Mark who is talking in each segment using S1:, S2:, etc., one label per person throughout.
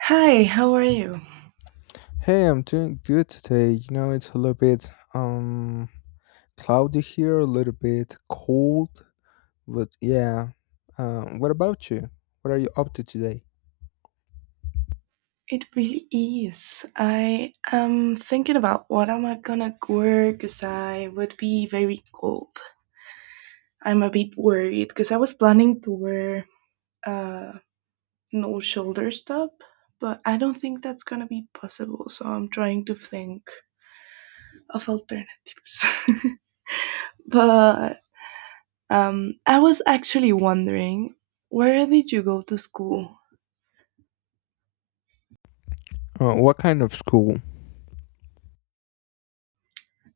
S1: Hi, how are you?
S2: Hey, I'm doing good today. You know, it's a little bit cloudy here, a little bit cold, but yeah. What about you? What are you up to today?
S1: It really is. I am thinking about what am I gonna wear because I would be very cold. I'm a bit worried because I was planning to wear uh no shoulders top, but I don't think that's gonna be possible. So I'm trying to think of alternatives. But I was actually wondering, where did you go to school?
S2: What kind of school?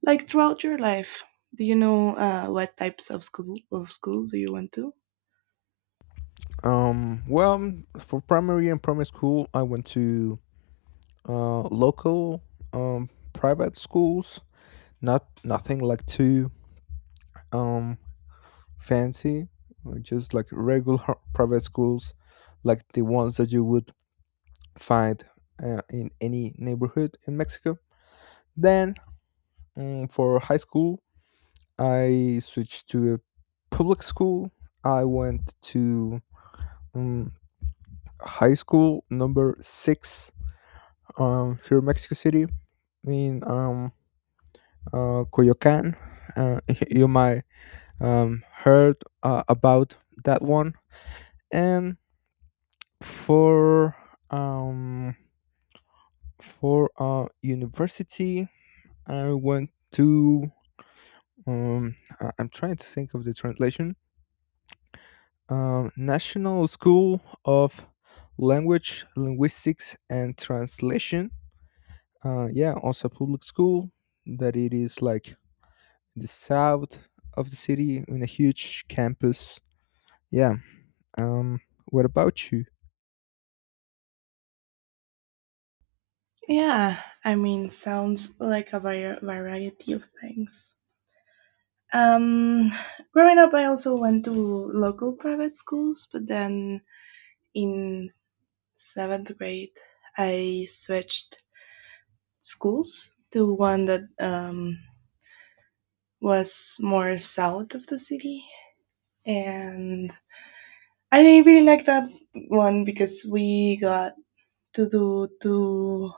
S1: Like throughout your life, do you know what types of schools do you went to?
S2: Well, for primary school, I went to local private schools. Not nothing like too um fancy, just like regular private schools, like the ones that you would find in any neighborhood in Mexico. Then, for high school, I switched to a public school. I went to um, high school number six here in Mexico City in Coyoacan. Uh, you might heard about that one. And for um, for university, I went to. I'm trying to think of the translation. National School of Language, Linguistics, and Translation. Yeah, also a public school that it is like the south of the city in a huge campus. Yeah. Um, what about you?
S1: Yeah, I mean, sounds like a variety of things. Um, Growing up, I also went to local private schools, but then in seventh grade, I switched schools to one that was more south of the city. And I didn't really like that one because we got to do two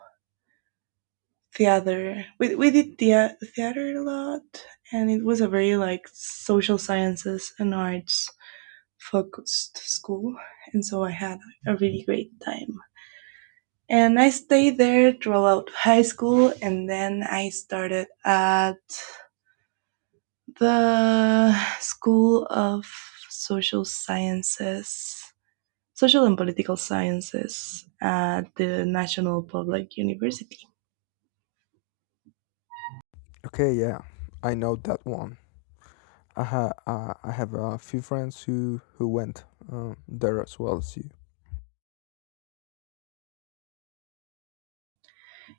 S1: theater. We did theater a lot, and it was a very like social sciences and arts focused school. And so I had a really great time. And I stayed there throughout high school, and then I started at the School of Social Sciences, Social and Political Sciences at the National Public University.
S2: Okay. Yeah, I know that one. I have a few friends who went there as well as you.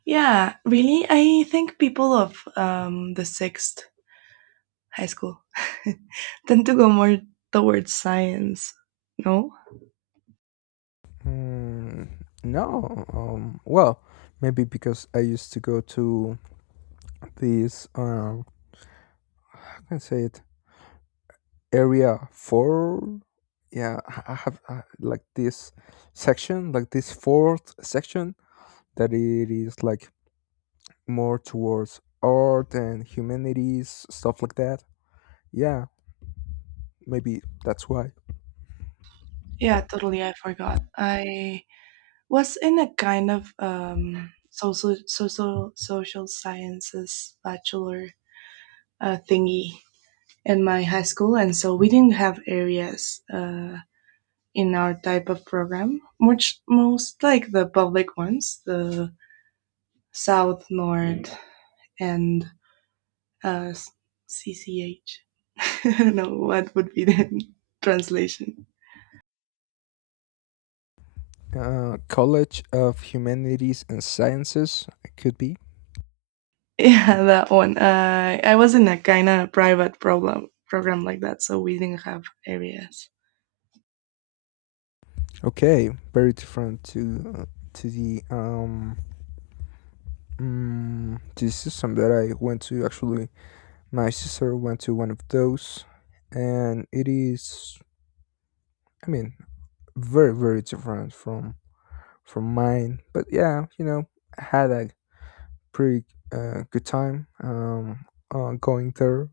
S1: Yeah, really, I think people of the sixth high school tend to go more towards science. No?
S2: Mm, no. Well, maybe because I used to go to this, how can I say it? Area 4. Yeah, I have like this section, like this fourth section that it is like more towards art and humanities, stuff like that. Yeah, maybe that's why.
S1: Yeah, totally. I forgot. I was in a kind of social sciences bachelor thingy in my high school, and so we didn't have areas in our type of program, much most like the public ones, the South, North, and uh, CCH. I don't know what would be the translation.
S2: College of Humanities and Sciences it could be.
S1: Yeah, that one. I was in a kind of private program like that, so we didn't have areas.
S2: Okay, very different to this is something that I went to actually. My sister went to one of those, and it is, I mean, very very different from mine. But yeah, I had a pretty good time going there.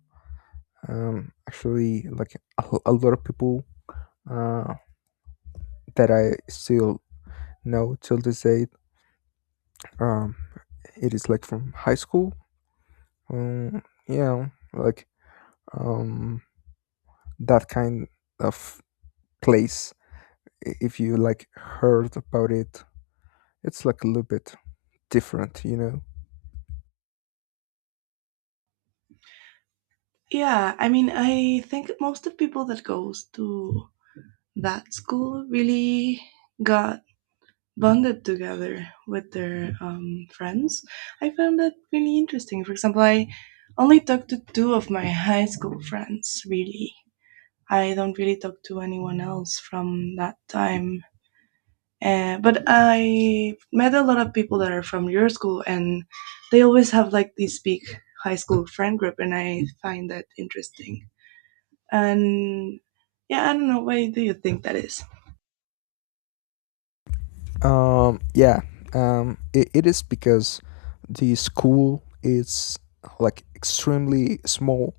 S2: Actually, like a lot of people uh, that I still know till this day. Um, it is like from high school. Yeah, like um that kind of place. If you like heard about it, it's like a little bit different.
S1: Yeah, I mean, I think most of people that goes to that school really got bonded together with their friends. I found that really interesting. For example, I only talked to two of my high school friends, really. I don't really talk to anyone else from that time. But I met a lot of people that are from your school, and they always have like this big high school friend group, and I find that interesting. And yeah, I don't know, why do you think that is?
S2: Yeah, it is because the school is like extremely small,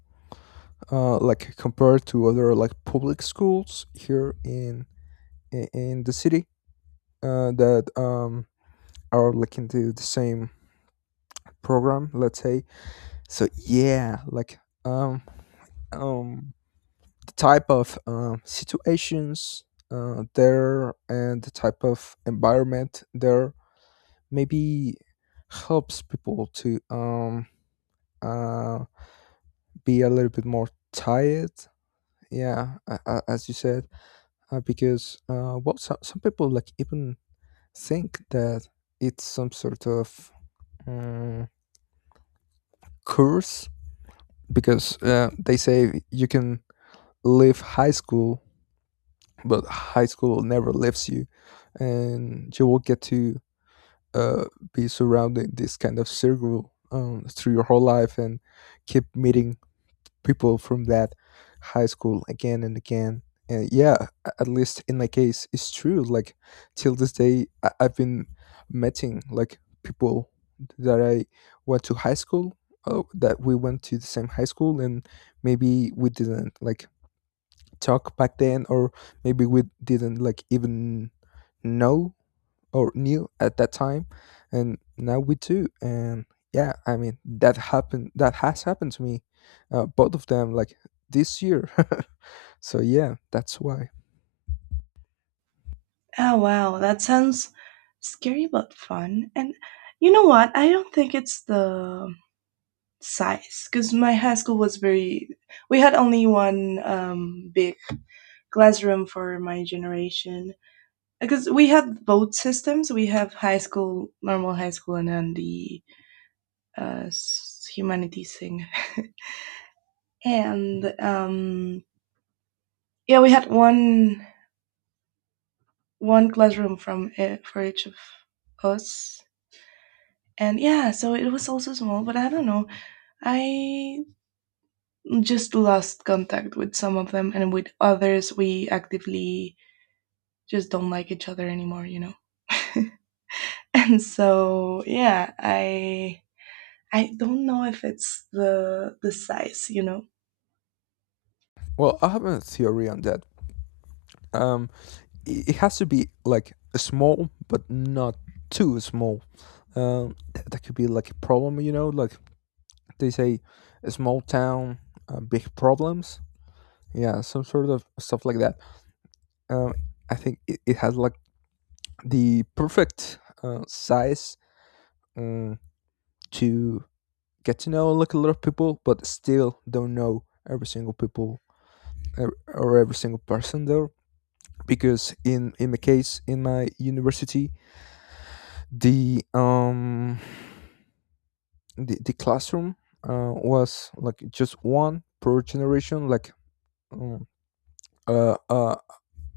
S2: like compared to other like public schools here in in the city that are like into the same program, let's say. So yeah, like um um type of situations there, and the type of environment there maybe helps people to uh, be a little bit more tired. Yeah, as you said, because well, some people like even think that it's some sort of um, curse because they say you can leave high school but high school never leaves you, and you will get to uh, be surrounding this kind of circle through your whole life and keep meeting people from that high school again and again. And yeah, at least in my case it's true. Like, till this day, I've been meeting like people that I went to high school that we went to the same high school, and maybe we didn't like talk back then or maybe we didn't like even know or knew at that time, and now we do. And yeah, I mean, that has happened to me both of them, like this year. So yeah, that's why.
S1: Oh wow, that sounds scary but fun. And you know what? I don't think it's the size because my high school was very. We had only one big classroom for my generation, because we had both systems. We have high school, normal high school, and then the uh, humanities thing. And yeah, we had one classroom from for each of us. And yeah, so it was also small, but I don't know. I just lost contact with some of them, and with others, we actively just don't like each other anymore, you know? And so, yeah, I don't know if it's the size, you know.
S2: Well, I have a theory on that. um it has to be like small but not too small. That could be like a problem, like they say, a small town, big problems, yeah, some sort of stuff like that. um I think it has like the perfect size, um, to get to know like a lot of people but still don't know every single people or every single person there. Because in my case, in my university, the um the classroom was like just one per generation. Like, um, uh, uh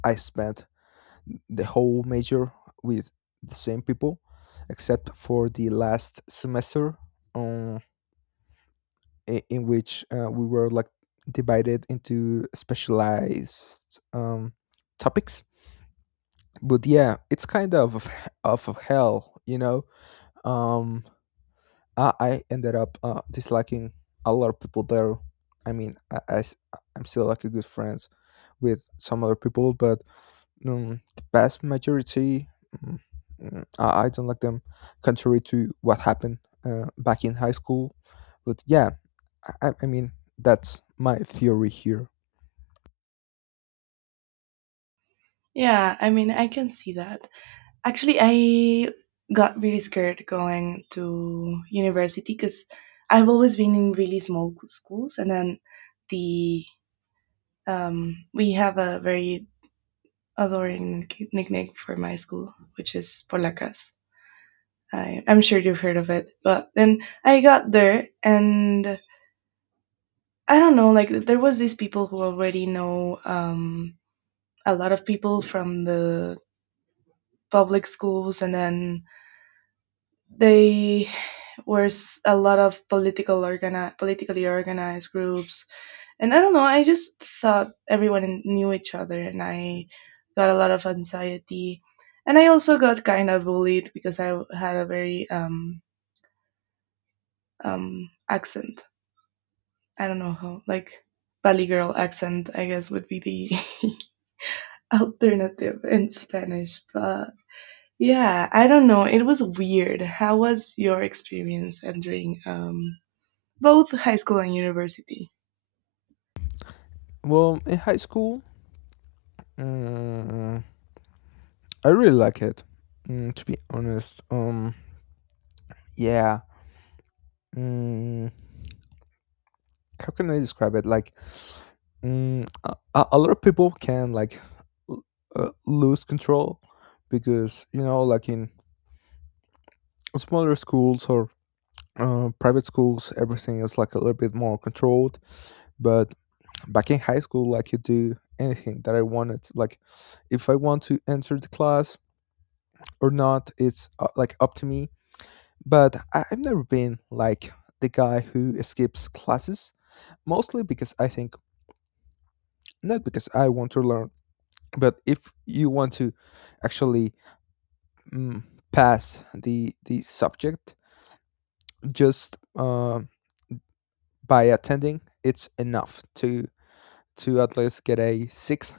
S2: I spent the whole major with the same people, except for the last semester, um, in which we were like divided into specialized topics. But yeah, it's kind of hell. Um, I ended up disliking a lot of people there. I mean, I'm still like a good friends with some other people, but the vast majority, mm, I don't like them, contrary to what happened back in high school. But yeah, I mean, that's my theory here.
S1: Yeah, I mean, I can see that. Actually, I got really scared going to university because I've always been in really small schools, and then the we have a very a Lorraine nickname for my school, which is Polacas. I'm sure you've heard of it. But then I got there, and I don't know, like there was these people who already know a lot of people from the public schools, and then they were a lot of politically organized groups. And I don't know, I just thought knew each other and I got a lot of anxiety. And I also got kind of bullied because I had a very accent. I don't know how like Bali girl accent, I guess would be the alternative in Spanish. But yeah, I don't know. It was weird. How was your experience entering both high school and university?
S2: Well, in high school, mm, I really like it, to be honest. Yeah. Mm, how can I describe it? Like, a lot of people can like l- lose control, because like in smaller schools or private schools, everything is like a little bit more controlled, but back in high school, like, you do anything that I wanted. Like, if I want to enter the class or not, it's like up to me. But I've never been like the guy who skips classes, mostly because I think, not because I want to learn, but if you want to actually, mm, pass the subject, just by attending it's enough to at least get a six.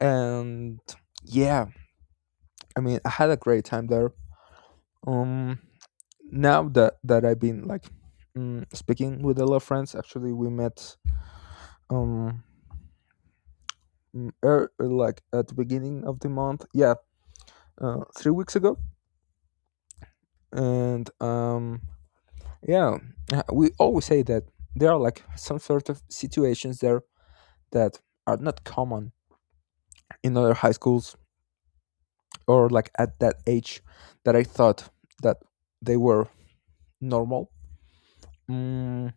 S2: And yeah, I mean, I had a great time there. Um, Now that I've been like, speaking with a lot of friends, actually, we met um like at the beginning of the month. Yeah, 3 weeks ago, and yeah, we always say that there are like some sort of situations there that are not common in other high schools or like at that age that I thought that they were normal. Mm,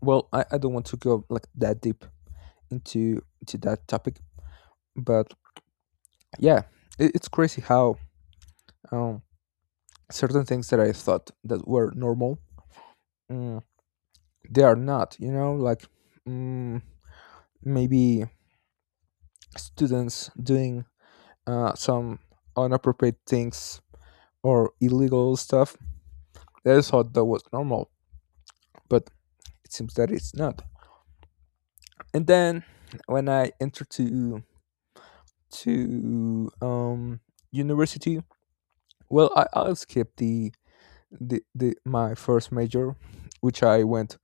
S2: well, I don't want to go like that deep into that topic, but yeah, it's crazy how um, certain things that I thought that were normal, mm, they are not. You know, like mm, maybe students doing some inappropriate things or illegal stuff that I thought that was normal, but it seems that it's not. And then, when I entered to to um university. Well, I'll skip the my first major, which I went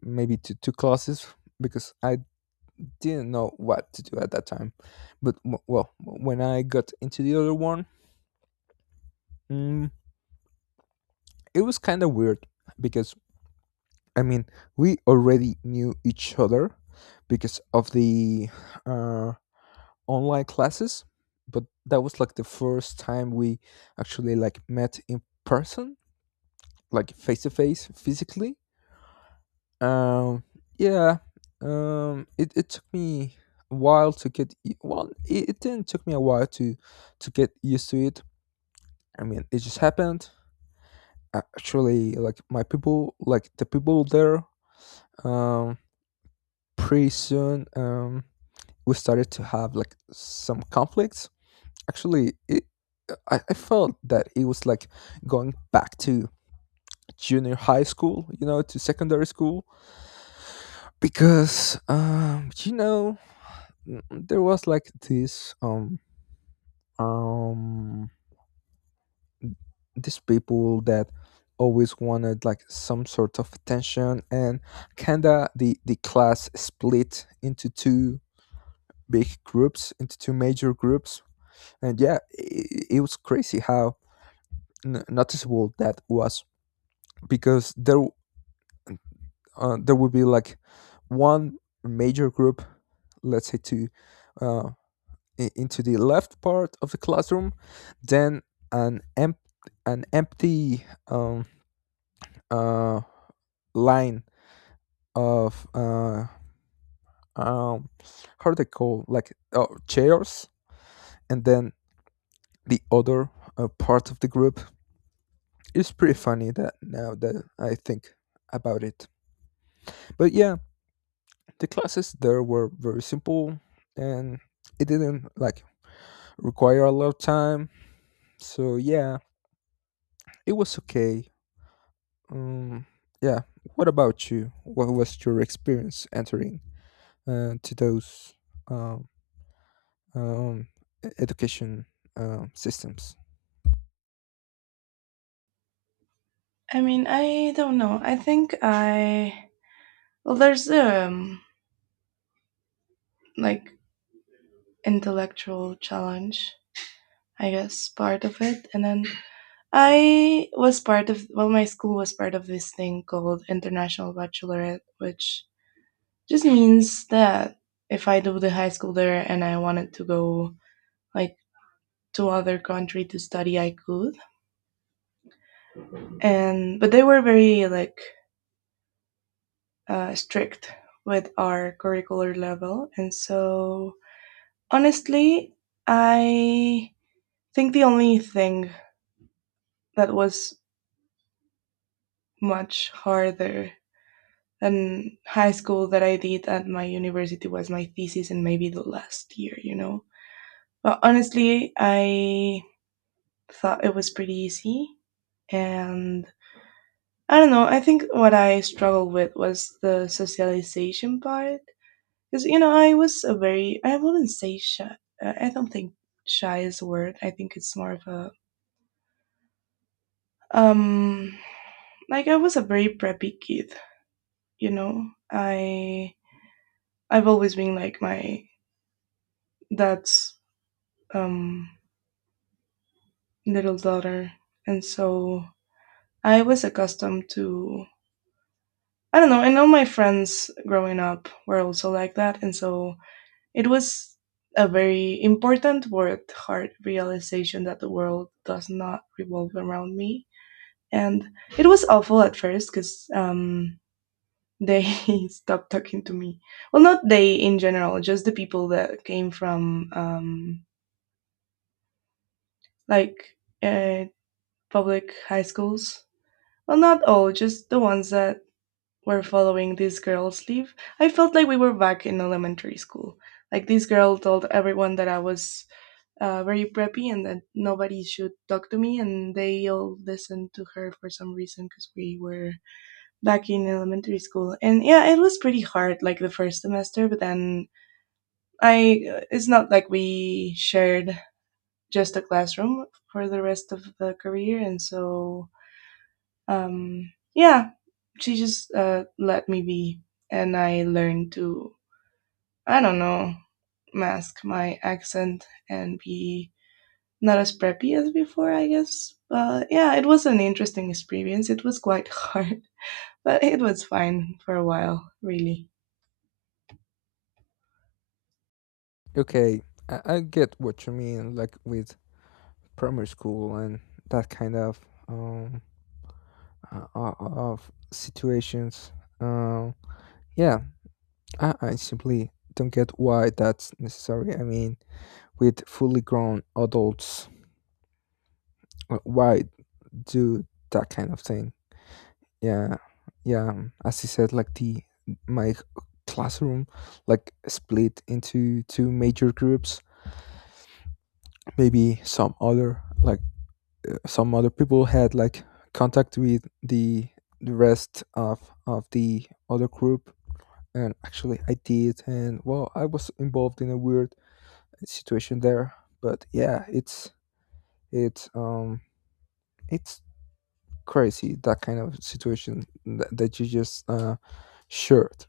S2: maybe to two classes because I didn't know what to do at that time. But well, when I got into the other one, mm, it was kind of weird, because I mean, we already knew each other because of the uh, online classes, but that was like the first time we actually like met in person, like face to face, physically. Um, yeah. It took me a while to get. It didn't took me a while to get used to it. I mean, it just happened. Actually, like my people, like the people there, um, pretty soon, we started to have like some conflicts. Actually, it. I felt that it was like going back to junior high school, to secondary school, because there was like this um these people that always wanted like some sort of attention, and kinda the class split into two big groups, into two major groups. And yeah, it was crazy how noticeable that was, because there would be like one major group, let's say two, uh, into the left part of the classroom, then an emp- an empty uh, line of um, how do they call, like, oh, chairs, and then the other part of the group. It's pretty funny that now that I think about it. But yeah, the classes there were very simple and it didn't like require a lot of time. So yeah, it was okay. Um, yeah. What about you? What was your experience entering to those um, um, education systems?
S1: I mean, I don't know. I think there's the like intellectual challenge, I guess, part of it, and then I was part of, well, my school was part of this thing called International Bachelorette, which just means that if I do the high school there and I wanted to go like to other country to study, I could. And but they were very like strict with our curricular level, and so honestly, I think the only thing that was much harder and high school that I did at my university was my thesis and maybe the last year, you know. But honestly, I thought it was pretty easy. And I don't know, I think what I struggled with was the socialization part. Because, you know, I was a very, I wouldn't say shy. I don't think shy is a word. I think it's more of a, um, like I was a very preppy kid, you know. I, I've always been like my dad's, um, little daughter. And so I was accustomed to, I don't know, I know my friends growing up were also like that. And so it was a very important but hard realization that the world does not revolve around me. And it was awful at first because they stopped talking to me. Well, not they in general, just the people that came from like uh, public high schools. Well, not all, just the ones that were following this girl's lead. I felt like we were back in elementary school. Like this girl told everyone that I was very preppy and that nobody should talk to me, and they all listened to her for some reason because we were back in elementary school. And yeah, it was pretty hard like the first semester, but then I it's not like we shared just a classroom for the rest of the career, and so yeah, she just let me be, and I learned to, I don't know, mask my accent and be not as preppy as before, I guess. But yeah, it was an interesting experience. It was quite hard, but it was fine for a while, really.
S2: Okay, I get what you mean, like with primary school and that kind um, of situations. Um, yeah, I simply don't get why that's necessary. I mean, with fully grown adults, why do that kind of thing? Yeah, yeah. As you said, like the my classroom, like split into two major groups. Maybe some other like, some other people had like contact with the rest of the other group. And actually, I did, and well, I was involved in a weird situation there. But yeah, it's um it's crazy that kind of situation that you just shared.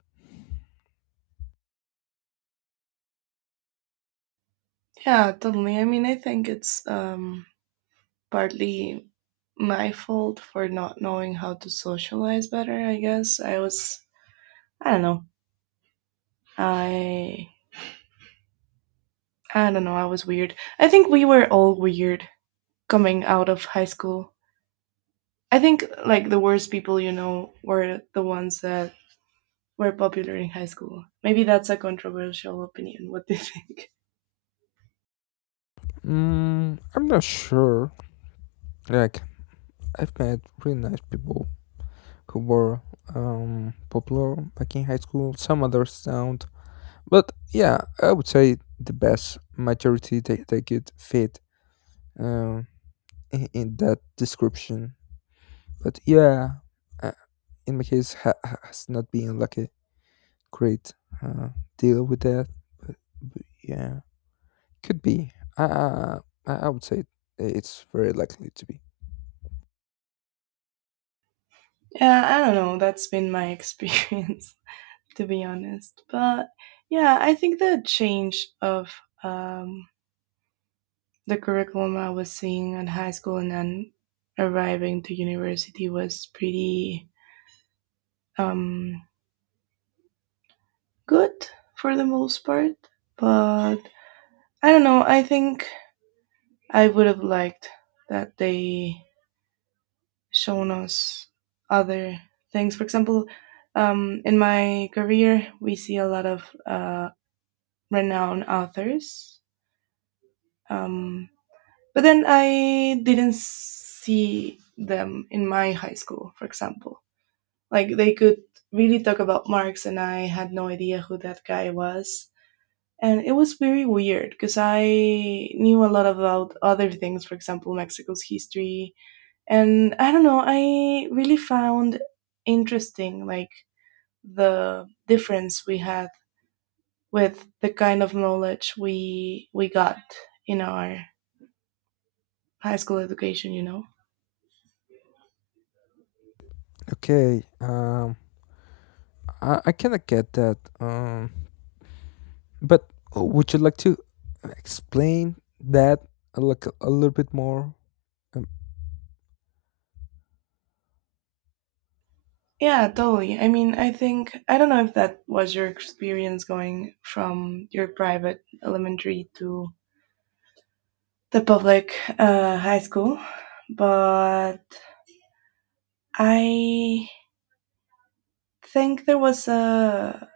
S1: Yeah, totally. I mean, I think it's partly my fault for not knowing how to socialize better. I guess I was, I don't know, I I don't know, I was weird. I think we were all weird coming out of high school. I think like the worst people, you know, were the ones that were popular in high school. Maybe that's a controversial opinion. What do you think?
S2: I'm not sure. Like, I've met really nice people who were popular back in high school. Some others don't. But yeah, I would say the best majority, they could fit um, in that description. But yeah, uh, in my case, has not been like a great uh, deal with that. But, but yeah, could be. I would say it's very likely to be.
S1: Yeah, I don't know. That's been my experience, to be honest. But yeah, I think the change of um, the curriculum I was seeing in high school and then arriving to university was pretty um, good for the most part, but I don't know. I think I would have liked that they shown us other things. For example, in my career, we see a lot of renowned authors, um, but then I didn't see them in my high school. For example, like they could really talk about Marx, and I had no idea who that guy was. And it was very weird because I knew a lot about other things, for example, Mexico's history. And I don't know, I really found interesting like the difference we had with the kind of knowledge we got in our high school education, you know.
S2: Okay. I kind of get that. But would you like to explain that like a little bit more? Um,
S1: Yeah, totally. I mean, I think I don't know if that was your experience going from your private elementary to the public high school, but I think there was a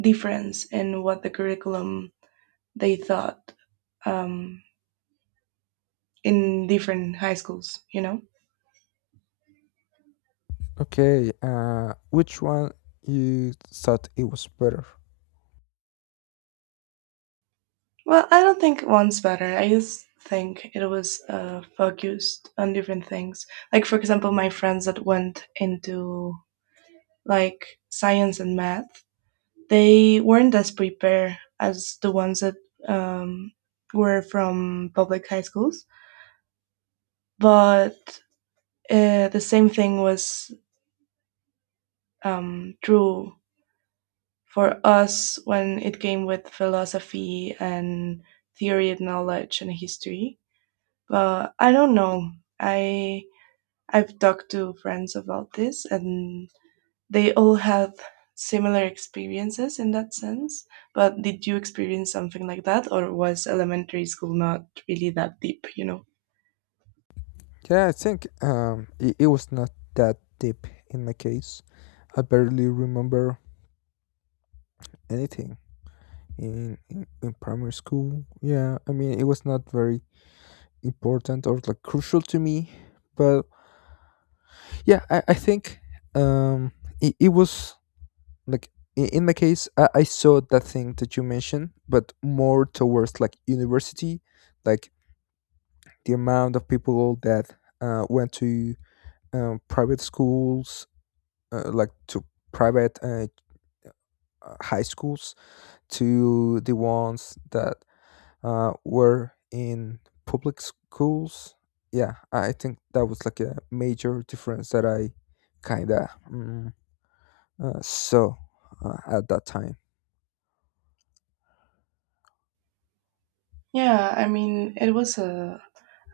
S1: difference in what the curriculum they thought um, in different high schools, you know?
S2: okay. Which one you thought it was better?
S1: Well, I don't think one's better. I just think it was focused on different things. Like, for example, my friends that went into like science and math, they weren't as prepared as the ones that um, were from public high schools, but the same thing was true for us when it came with philosophy and theory of knowledge and history. But I don't know. I I've talked to friends about this, and they all had similar experiences in that sense. But did you experience something like that, or was elementary school not really that deep, you know?
S2: Yeah, I think it was not that deep in my case. I barely remember anything in primary school. Yeah, I mean it was not very important or like crucial to me, but yeah, I think um, it was like, in my case, I saw that thing that you mentioned, but more towards like university, like the amount of people that went to private schools, like to private high schools, to the ones that were in public schools. Yeah, I think that was like a major difference that I kind of. So, at that time,
S1: Yeah, I mean, it was a,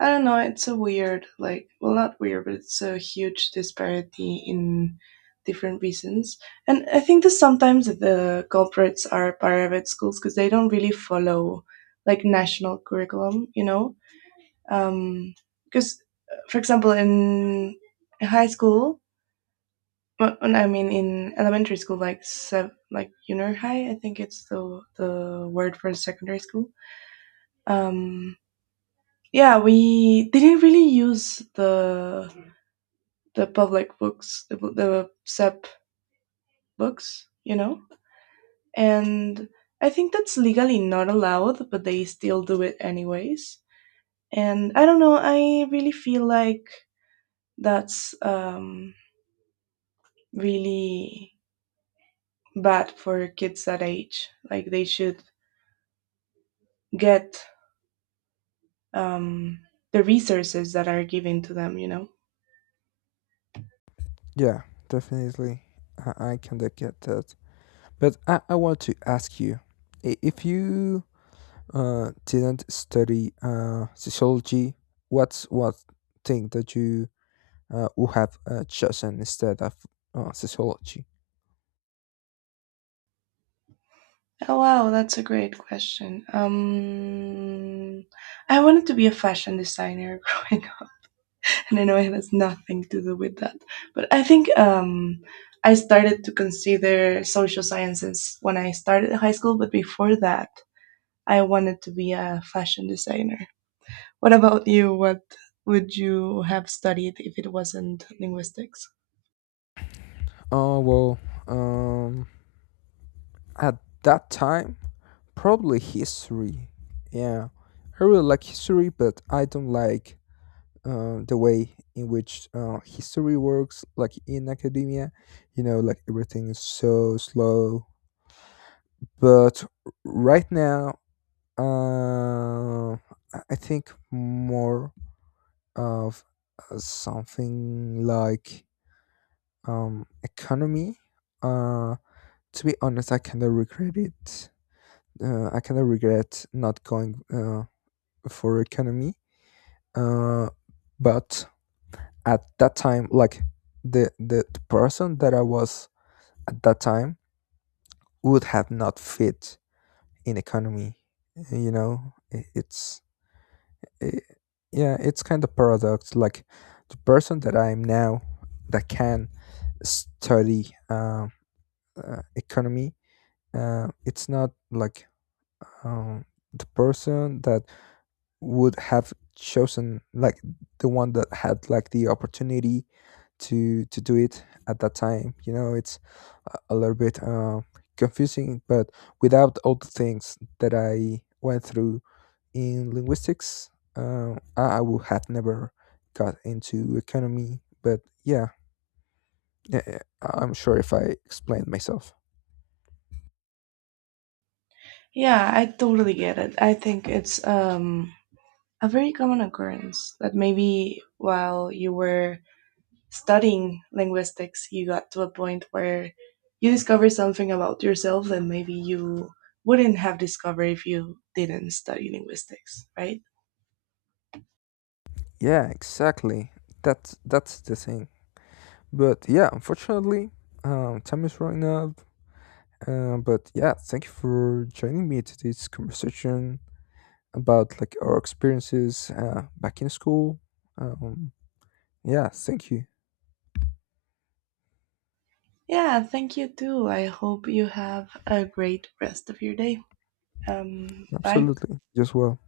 S1: I don't know, it's a weird, like, well, not weird, but it's a huge disparity in different reasons. And I think that sometimes the culprits are private schools because they don't really follow, like, national curriculum, you know? Um, because, for example, in high school, I mean, in elementary school, like, like, junior high, I think it's the word for secondary school. Um, yeah, we didn't really use the public books, the SEP books, you know. And I think that's legally not allowed, but they still do it anyways. And I don't know. I really feel like that's really bad for kids that age. Like they should get um, the resources that are given to them, you know?
S2: yeah, definitely, I can get that. But I want to ask you, if you didn't study sociology, what thing that you would have chosen instead of sociology?
S1: Oh wow, that's a great question. I wanted to be a fashion designer and I know it has nothing to do with that. But I think I started to consider social sciences when I started high school, but before that, I wanted to be a fashion designer. What about you? What would you have studied if it wasn't linguistics?
S2: Oh well, um, at that time, probably history. Yeah, I really like history, but I don't like the way in which history works, like in academia. You know, like everything is so slow. But right now, uh, I think more of something like economy. Uh, to be honest, I kind of regret it, I kind of regret not going for economy. Uh, but at that time, like the person that I was at that time would have not fit in economy. You know, i yeah, it's kind of paradox. Like, the person that I am now that can study economy, it's not like um, the person that would have chosen, like the one that had like the opportunity to do it at that time. It's a little bit confusing, but without all the things that I went through in linguistics, I would have never got into economy. But yeah, I'm sure if I explained myself.
S1: Yeah, I totally get it. I think it's a very common occurrence that maybe while you were studying linguistics, you got to a point where you discover something about yourself that maybe you wouldn't have discovered if you didn't study linguistics, right?
S2: Yeah, exactly, that's the thing. But yeah, unfortunately, time is running out. But yeah, thank you for joining me to this conversation about like our experiences back in school. Um, yeah, thank you.
S1: Yeah, thank you too. I hope you have a great rest of your day. Bye.
S2: Absolutely. Just well.